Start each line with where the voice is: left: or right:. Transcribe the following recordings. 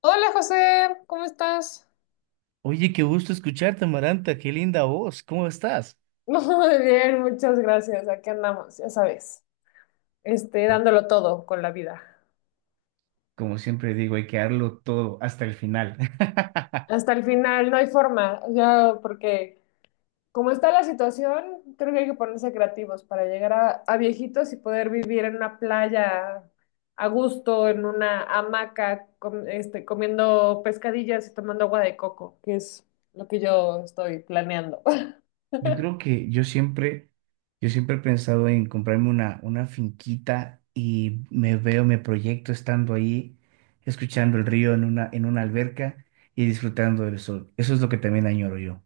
left: Hola José, ¿cómo estás?
right: Oye, qué gusto escucharte, Amaranta, qué linda voz, ¿cómo estás?
left: Muy bien, muchas gracias. Aquí andamos, ya sabes, dándolo todo con la vida.
right: Como siempre digo, hay que darlo todo hasta el final.
left: Hasta el final, no hay forma, ya porque como está la situación, creo que hay que ponerse creativos para llegar a viejitos y poder vivir en una playa a gusto, en una hamaca, comiendo pescadillas y tomando agua de coco, que es lo que yo estoy planeando.
right: Yo creo que yo siempre he pensado en comprarme una finquita y me proyecto estando ahí, escuchando el río en una alberca y disfrutando del sol. Eso es lo que también añoro yo.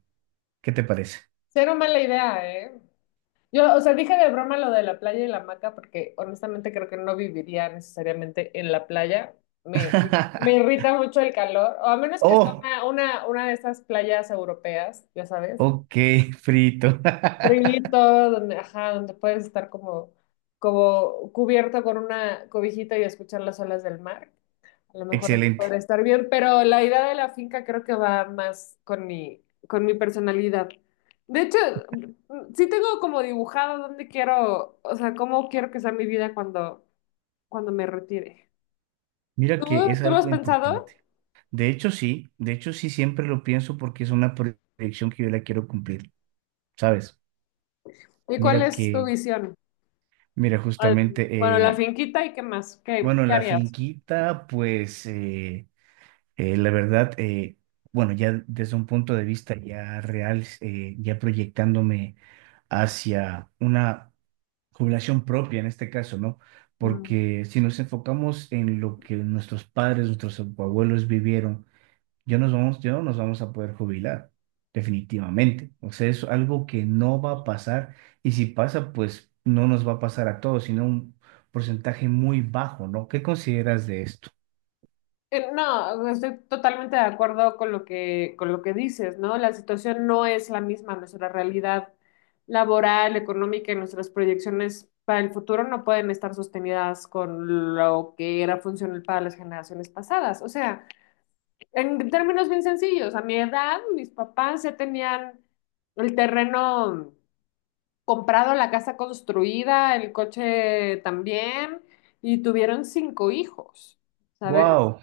right: ¿Qué te parece?
left: Cero mala idea, ¿eh? Yo, o sea, dije de broma lo de la playa y la hamaca porque honestamente creo que no viviría necesariamente en la playa. Me, me irrita mucho el calor, o a menos que sea
right: Oh,
left: una de esas playas europeas, ya sabes,
right: ok, frito.
left: frito, donde, ajá, donde puedes estar como cubierto con una cobijita y escuchar las olas del mar. A lo mejor eso
right: Excelente.
left: podría estar bien, pero la idea de la finca creo que va más con mi personalidad. De hecho, sí tengo como dibujado dónde quiero, o sea, cómo quiero que sea mi vida cuando me retire.
right: Mira
left: ¿Tú,
right: que es
left: tú lo has
right: algo
left: pensado?
right: importante. De hecho, sí, siempre lo pienso porque es una proyección que yo la quiero cumplir, ¿sabes?
left: ¿Y cuál
right: Mira
left: es tu
right: que,
left: visión?
right: mira,
left: Ah,
right: justamente,
left: bueno, la
right: eh,
left: finquita y qué más, ¿qué,
right: bueno,
left: qué
right: la
left: harías?
right: finquita, pues, la verdad, bueno, ya desde un punto de vista ya real, ya proyectándome hacia una jubilación propia en este caso, ¿no?
left: Mm.
right: Porque si nos enfocamos en lo que nuestros padres, nuestros abuelos vivieron, yo no nos vamos a poder jubilar, definitivamente. O sea, es algo que no va a pasar y si pasa, pues no nos va a pasar a todos, sino un porcentaje muy bajo, ¿no? ¿Qué consideras de esto?
left: No, estoy totalmente de acuerdo con con lo que dices, ¿no? La situación no es la misma, nuestra realidad laboral, económica y nuestras proyecciones para el futuro no pueden estar sostenidas con lo que era funcional para las generaciones pasadas. O sea, en términos bien sencillos, a mi edad, mis papás ya tenían el terreno comprado, la casa construida, el coche también, y tuvieron cinco hijos, ¿sabes?
right: Wow,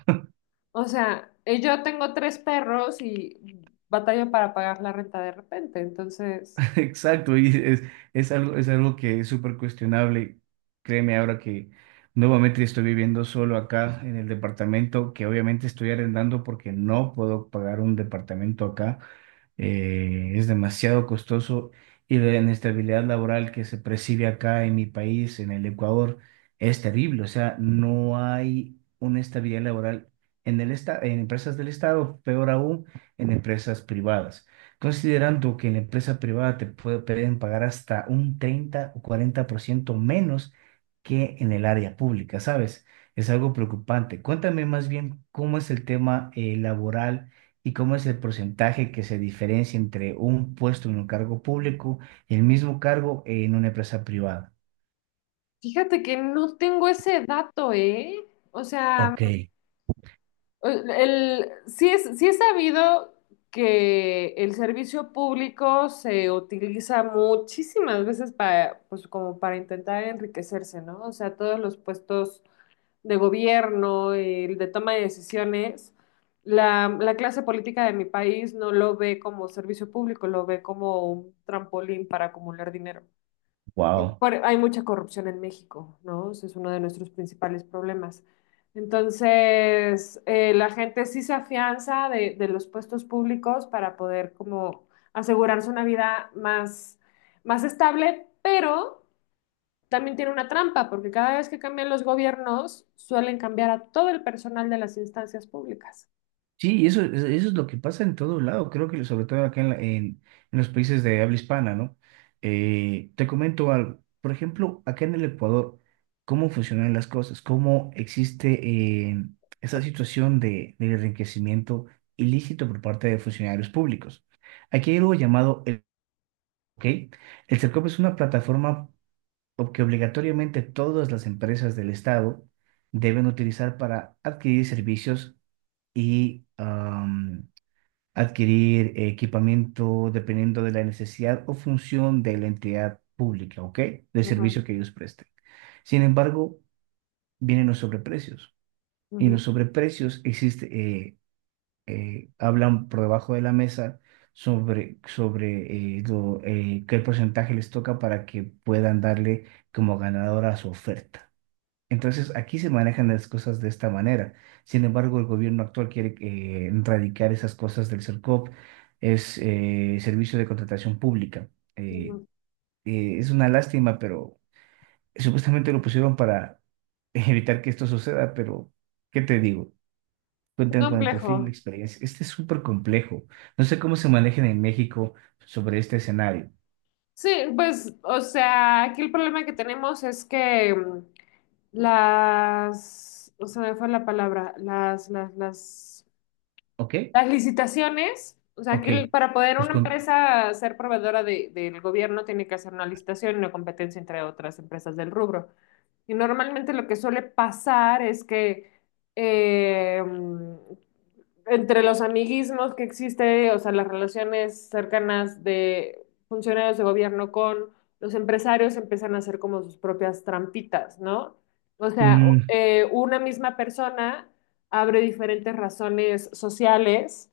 left: O sea, yo tengo tres perros y batalla para pagar la renta de repente. Entonces,
right: exacto, y es algo que es súper cuestionable. Créeme ahora que nuevamente estoy viviendo solo acá en el departamento, que obviamente estoy arrendando porque no puedo pagar un departamento acá, es demasiado costoso y la inestabilidad laboral que se percibe acá en mi país, en el Ecuador, es terrible. O sea, no hay una estabilidad laboral en empresas del Estado, peor aún en empresas privadas. Considerando que en la empresa privada pueden pagar hasta un 30 o 40% menos que en el área pública, ¿sabes? Es algo preocupante. Cuéntame más bien cómo es el tema laboral. ¿Y cómo es el porcentaje que se diferencia entre un puesto en un cargo público y el mismo cargo en una empresa privada?
left: fíjate que no tengo ese dato, ¿eh? O sea,
right: Ok.
left: sí es sabido que el servicio público se utiliza muchísimas veces para, pues, como para intentar enriquecerse, ¿no? O sea, todos los puestos de gobierno, el de toma de decisiones, la clase política de mi país no lo ve como servicio público, lo ve como un trampolín para acumular dinero.
right: Wow.
left: Hay mucha corrupción en México, ¿no? Ese es uno de nuestros principales problemas. Entonces, la gente sí se afianza de los puestos públicos para poder como asegurarse una vida más estable, pero también tiene una trampa, porque cada vez que cambian los gobiernos, suelen cambiar a todo el personal de las instancias públicas.
right: Sí, eso es lo que pasa en todo lado, creo que sobre todo acá en los países de habla hispana, ¿no? Te comento algo, por ejemplo, acá en el Ecuador, ¿cómo funcionan las cosas? ¿Cómo existe esa situación del enriquecimiento ilícito por parte de funcionarios públicos? Aquí hay algo llamado, ¿ok? El CERCOP es una plataforma que obligatoriamente todas las empresas del Estado deben utilizar para adquirir servicios y adquirir equipamiento dependiendo de la necesidad o función de la entidad pública, ¿ok? Del
left: Ujú,
right: servicio que ellos presten. Sin embargo, vienen los sobreprecios. Y en
left: ujú,
right: los sobreprecios eh, hablan por debajo de la mesa sobre qué porcentaje les toca para que puedan darle como ganadora a su oferta. Entonces, aquí se manejan las cosas de esta manera. Sin embargo, el gobierno actual quiere erradicar esas cosas del CERCOP, es Servicio de Contratación Pública. Eh,
left: ujú.
right: es una lástima, pero supuestamente lo pusieron para evitar que esto suceda, pero ¿qué te digo?
left: Es
right: Cuentan con el perfil, la
left: complejo.
right: experiencia. Este es súper complejo. No sé cómo se manejan en México sobre este escenario.
left: Sí, pues, o sea, aquí el problema que tenemos es que o sea, me fue la palabra,
right: ¿Ok?
left: las licitaciones, o sea, que
right: Ok.
left: para poder
right: Pues
left: una
right: con...
left: empresa ser proveedora del gobierno tiene que hacer una licitación y una competencia entre otras empresas del rubro. Y normalmente lo que suele pasar es que eh, entre los amiguismos que existe, o sea, las relaciones cercanas de funcionarios de gobierno con los empresarios empiezan a hacer como sus propias trampitas, ¿no? O sea,
right: mm,
left: una misma persona abre diferentes razones sociales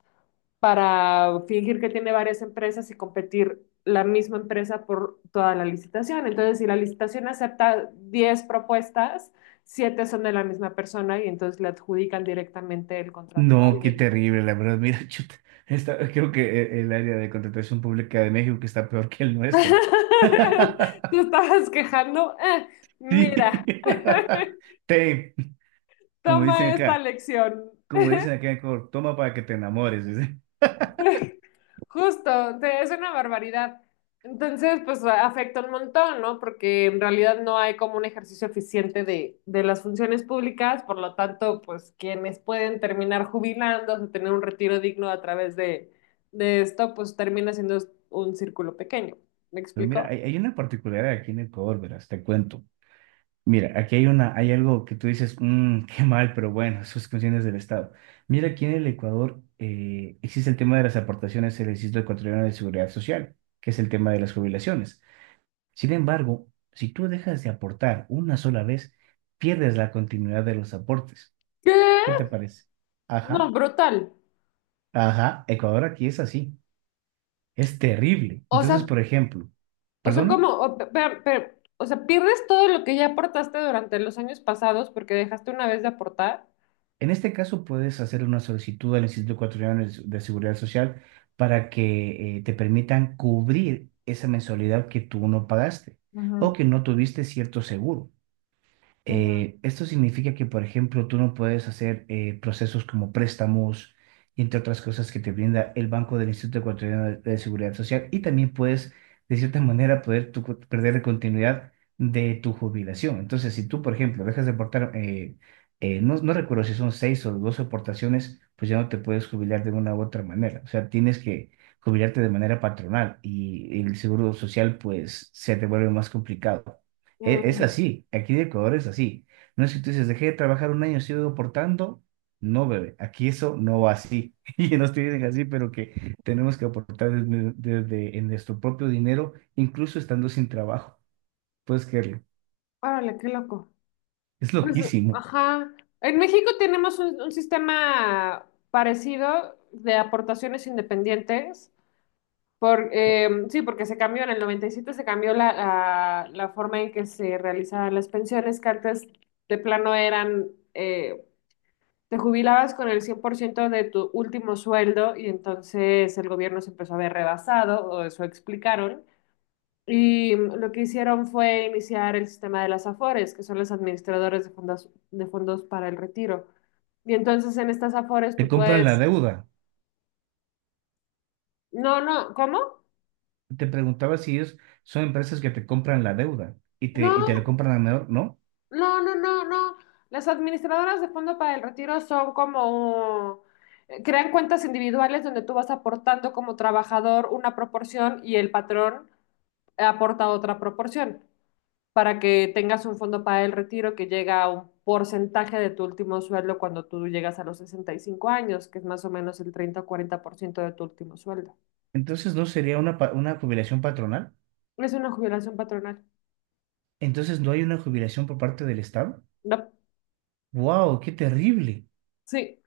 left: para fingir que tiene varias empresas y competir la misma empresa por toda la licitación. Entonces, si la licitación acepta 10 propuestas, 7 son de la misma persona y entonces le adjudican directamente el contrato a
right: no, qué
left: alguien.
right: terrible, la verdad. Mira, chuta, creo que el área de contratación pública de México que está peor que el nuestro.
left: Tú estabas quejando,
right: Sí.
left: mira,
right: Te, como dicen
left: toma esta
right: acá,
left: lección.
right: como dicen acá en Ecuador, toma para que te enamores. dice.
left: Justo, o sea, es una barbaridad. Entonces, pues afecta un montón, ¿no? Porque en realidad no hay como un ejercicio eficiente de las funciones públicas, por lo tanto, pues quienes pueden terminar jubilándose, tener un retiro digno a través de esto, pues termina siendo un círculo pequeño. ¿Me
right: Pero mira,
left: explico?
right: hay una particularidad aquí en Ecuador, verás, te cuento. Mira, aquí hay algo que tú dices, "Mm, qué mal, pero bueno, sus funciones del Estado. Mira, aquí en el Ecuador existe el tema de las aportaciones al Instituto Ecuatoriano de Seguridad Social, que es el tema de las jubilaciones. Sin embargo, si tú dejas de aportar una sola vez, pierdes la continuidad de los aportes. ¿Qué
left: ¿Qué?
right: te parece?
left: No,
right: Ajá,
left: brutal.
right: ajá, Ecuador aquí es así. Es terrible.
left: O
right: Entonces,
left: sea,
right: por ejemplo,
left: o sea,
right: ¿perdona?
left: como, o, pe- pe- pe- o sea, pierdes todo lo que ya aportaste durante los años pasados porque dejaste una vez de aportar.
right: En este caso, puedes hacer una solicitud al Instituto Ecuatoriano de Seguridad Social para que te permitan cubrir esa mensualidad que tú no pagaste
left: Ujú,
right: o que no tuviste cierto seguro.
left: ujú.
right: Esto significa que, por ejemplo, tú no puedes hacer procesos como préstamos y entre otras cosas que te brinda el Banco del Instituto Ecuatoriano de Seguridad Social y también puedes, de cierta manera, poder perder la continuidad de tu jubilación. Entonces, si tú, por ejemplo, dejas de aportar, no recuerdo si son seis o dos aportaciones, pues ya no te puedes jubilar de una u otra manera. O sea, tienes que jubilarte de manera patronal y el seguro social, pues, se te vuelve más complicado. Es
left: Mm.
right: así, aquí en Ecuador es así. No es que tú dices, dejé de trabajar un año, sigo aportando. No, bebé, aquí eso no va así. Y nos tienen así, pero que tenemos que aportar en nuestro propio dinero, incluso estando sin trabajo. Puedes creerlo.
left: Órale, qué loco.
right: Es
left: Pues,
right: loquísimo.
left: ajá. En México tenemos un sistema parecido de aportaciones independientes. Sí, porque se cambió en el 97 se cambió la forma en que se realizaban las pensiones, que antes de plano eran, eh, te jubilabas con el 100% de tu último sueldo y entonces el gobierno se empezó a ver rebasado, o eso explicaron. Y lo que hicieron fue iniciar el sistema de las AFORES, que son los administradores de fondos, para el retiro. Y entonces en estas AFORES
right: Te
left: tú
right: compran
left: puedes...
right: la deuda.
left: No, no, ¿cómo?
right: Te preguntaba si ellos son empresas que te compran la deuda y te la
left: No,
right: compran a menor, ¿no?
left: no, no, no, no. Las administradoras de fondo para el retiro son como... crean cuentas individuales donde tú vas aportando como trabajador una proporción y el patrón aporta otra proporción. Para que tengas un fondo para el retiro que llega a un porcentaje de tu último sueldo cuando tú llegas a los 65 años, que es más o menos el 30 o 40% de tu último sueldo.
right: Entonces, ¿no sería una jubilación patronal?
left: Es una jubilación patronal.
right: Entonces, ¿no hay una jubilación por parte del Estado?
left: No,
right: ¡Wow! ¡Qué terrible!
left: sí,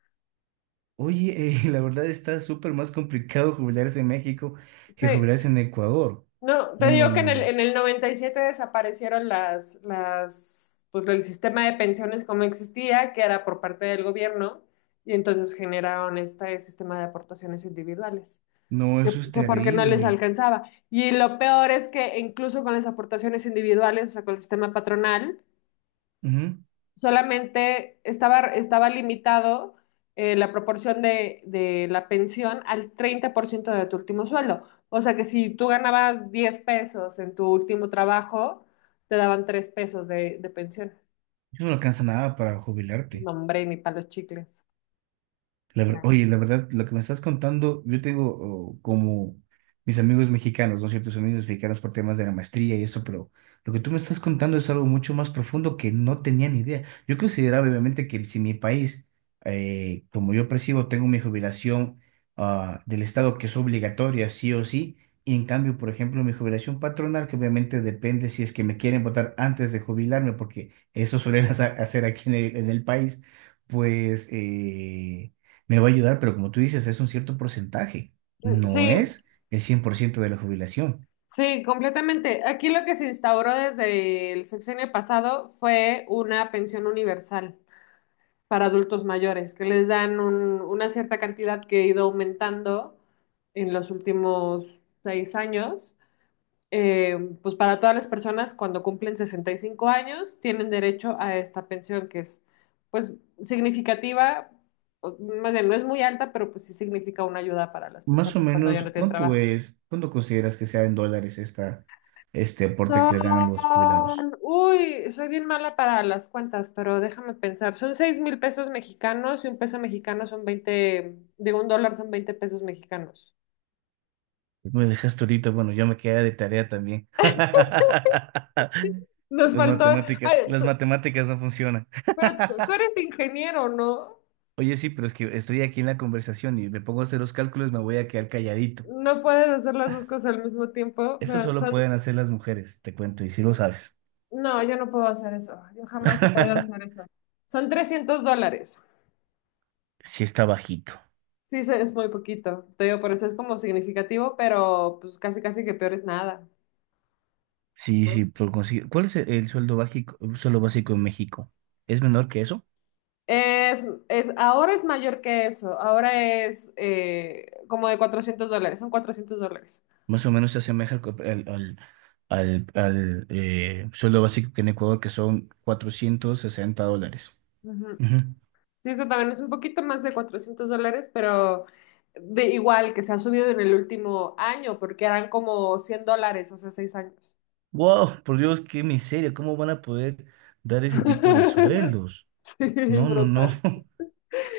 right: Oye, la verdad está súper más complicado jubilarse en México
left: sí.
right: que jubilarse en Ecuador.
left: No, te
right: No, no,
left: digo que en
right: no,
left: el,
right: no.
left: en el 97 desaparecieron pues el sistema de pensiones como existía, que era por parte del gobierno, y entonces generaron este sistema de aportaciones individuales.
right: No, eso es
left: Que porque no les
right: terrible.
left: alcanzaba. Y lo peor es que incluso con las aportaciones individuales, o sea, con el sistema patronal,
right: Ujú.
left: solamente estaba limitado la proporción de la pensión al 30% de tu último sueldo. O sea que si tú ganabas 10 pesos en tu último trabajo, te daban 3 pesos de pensión.
right: Eso no alcanza nada para jubilarte.
left: No, hombre, ni para los chicles. O
right: La ver-
left: sea,
right: oye, la verdad, lo que me estás contando, yo tengo, oh, como mis amigos mexicanos, ¿no? Ciertos amigos mexicanos por temas de la maestría y eso, pero lo que tú me estás contando es algo mucho más profundo que no tenía ni idea. Yo consideraba, obviamente, que si mi país, como yo percibo, tengo mi jubilación, del Estado que es obligatoria, sí o sí, y en cambio, por ejemplo, mi jubilación patronal, que obviamente depende si es que me quieren votar antes de jubilarme, porque eso suelen hacer aquí en el país, pues, me va a ayudar, pero como tú dices, es un cierto porcentaje, no
left: sí,
right: es el 100% de la jubilación.
left: sí, completamente. Aquí lo que se instauró desde el sexenio pasado fue una pensión universal para adultos mayores, que les dan una cierta cantidad que ha ido aumentando en los últimos 6 años. Pues para todas las personas cuando cumplen 65 años tienen derecho a esta pensión que es, pues, significativa, o, más bien, no es muy alta, pero pues sí significa una ayuda para las
right: Más o
left: personas cuando ya
right: menos,
left: no tienen trabajo.
right: cuánto consideras que sea en dólares este aporte que
left: Son,
right: le dan a los jubilados?
left: uy, soy bien mala para las cuentas, pero déjame pensar. Son 6,000 pesos mexicanos y un peso mexicano son veinte, digo, un dólar son 20 pesos mexicanos.
right: Me dejaste ahorita, bueno, yo me queda de tarea también.
left: Nos
right: Las
left: faltó,
right: matemáticas,
left: ay,
right: las matemáticas no funcionan.
left: pero tú eres ingeniero, ¿no?
right: Oye, sí, pero es que estoy aquí en la conversación y me pongo a hacer los cálculos, me voy a quedar calladito.
left: No puedes hacer las dos cosas al mismo tiempo.
right: Eso
left: Pero
right: solo pueden hacer las mujeres, te cuento, y si lo sabes.
left: no, yo no puedo hacer eso. Yo jamás he podido hacer eso. Son 300 dólares.
right: Sí está bajito.
left: Sí, es muy poquito. Te digo, por eso es como significativo, pero pues casi casi que peor es nada.
right: Sí, sí, por conseguir. ¿Cuál es el sueldo básico en México? ¿Es menor que eso?
left: Ahora es mayor que eso, ahora es como de 400 dólares, son 400 dólares.
right: Más o menos se asemeja al, co- al, al- al- al, sueldo básico que en Ecuador, que son 460 dólares.
left: Ujú.
right: Ujú.
left: Sí, eso también es un poquito más de 400 dólares, pero de igual que se ha subido en el último año, porque eran como 100 dólares hace 6 años.
right: Wow, por Dios, qué miseria. ¿Cómo van a poder dar ese tipo de sueldos?
left: Sí,
right: No, no, no.
left: brutal.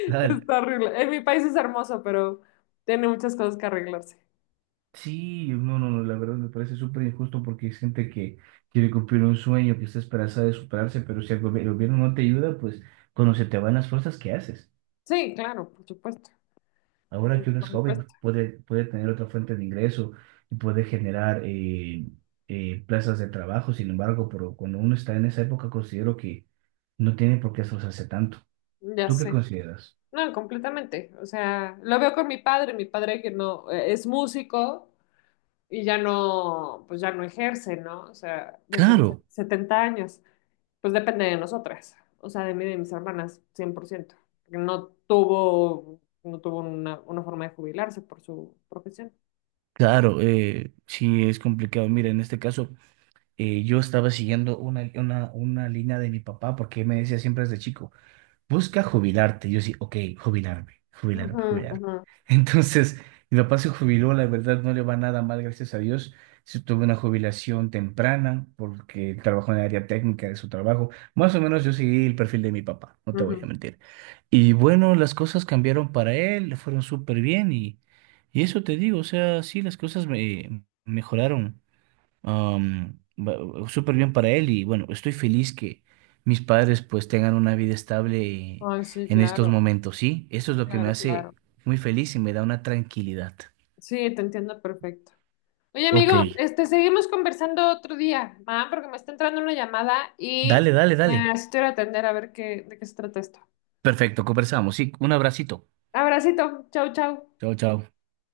right: Tal.
left: Está horrible. En mi país es hermoso, pero tiene muchas cosas que arreglarse.
right: Sí, no, no, no. La verdad me parece súper injusto porque es gente que quiere cumplir un sueño, que está esperanzada de superarse, pero si el gobierno no te ayuda, pues cuando se te van las fuerzas, ¿qué haces?
left: Sí, claro, por supuesto.
right: Ahora que uno
left: Por
right: es joven,
left: supuesto,
right: puede tener otra fuente de ingreso y puede generar plazas de trabajo. Sin embargo, pero cuando uno está en esa época, considero que no tiene por qué esforzarse tanto.
left: ya
right: ¿Tú qué
left: sé.
right: consideras?
left: No, completamente. O sea, lo veo con mi padre que no es músico y ya no, pues ya no ejerce, ¿no? O sea, ya tiene
right: Claro,
left: 70 años. Pues depende de nosotras, o sea, de mí y de mis hermanas, 100%, porque no tuvo una forma de jubilarse por su profesión.
right: claro, sí es complicado. Mira, en este caso, yo estaba siguiendo una línea de mi papá porque él me decía siempre desde chico. Busca jubilarte. Y yo sí, ok, jubilarme, jubilarme,
left: Ujú,
right: jubilarme.
left: ujú,
right: Entonces, mi papá se jubiló, la verdad no le va nada mal, gracias a Dios. Sí tuvo una jubilación temprana porque él trabajó en el área técnica de su trabajo. Más o menos yo seguí el perfil de mi papá, no te voy a
left: ujú.
right: mentir. Y bueno, las cosas cambiaron para él, le fueron súper bien y eso te digo, o sea, sí, las cosas me mejoraron. Am, ba- Súper bien para él y bueno, estoy feliz que mis padres pues tengan una vida estable
left: Ay, sí,
right: en estos
left: claro,
right: momentos, ¿sí? Eso es lo que me
left: claro, claro.
right: hace muy feliz y me da una tranquilidad.
left: Sí, te entiendo perfecto. Oye,
right: Ok,
left: amigo, seguimos conversando otro día, ¿va? Porque me está entrando una llamada y
right: dale, dale, dale.
left: así te voy a atender a ver de qué se trata esto.
right: Perfecto, conversamos, sí, un abracito.
left: Abracito, chau, chau.
right: Chao, chao.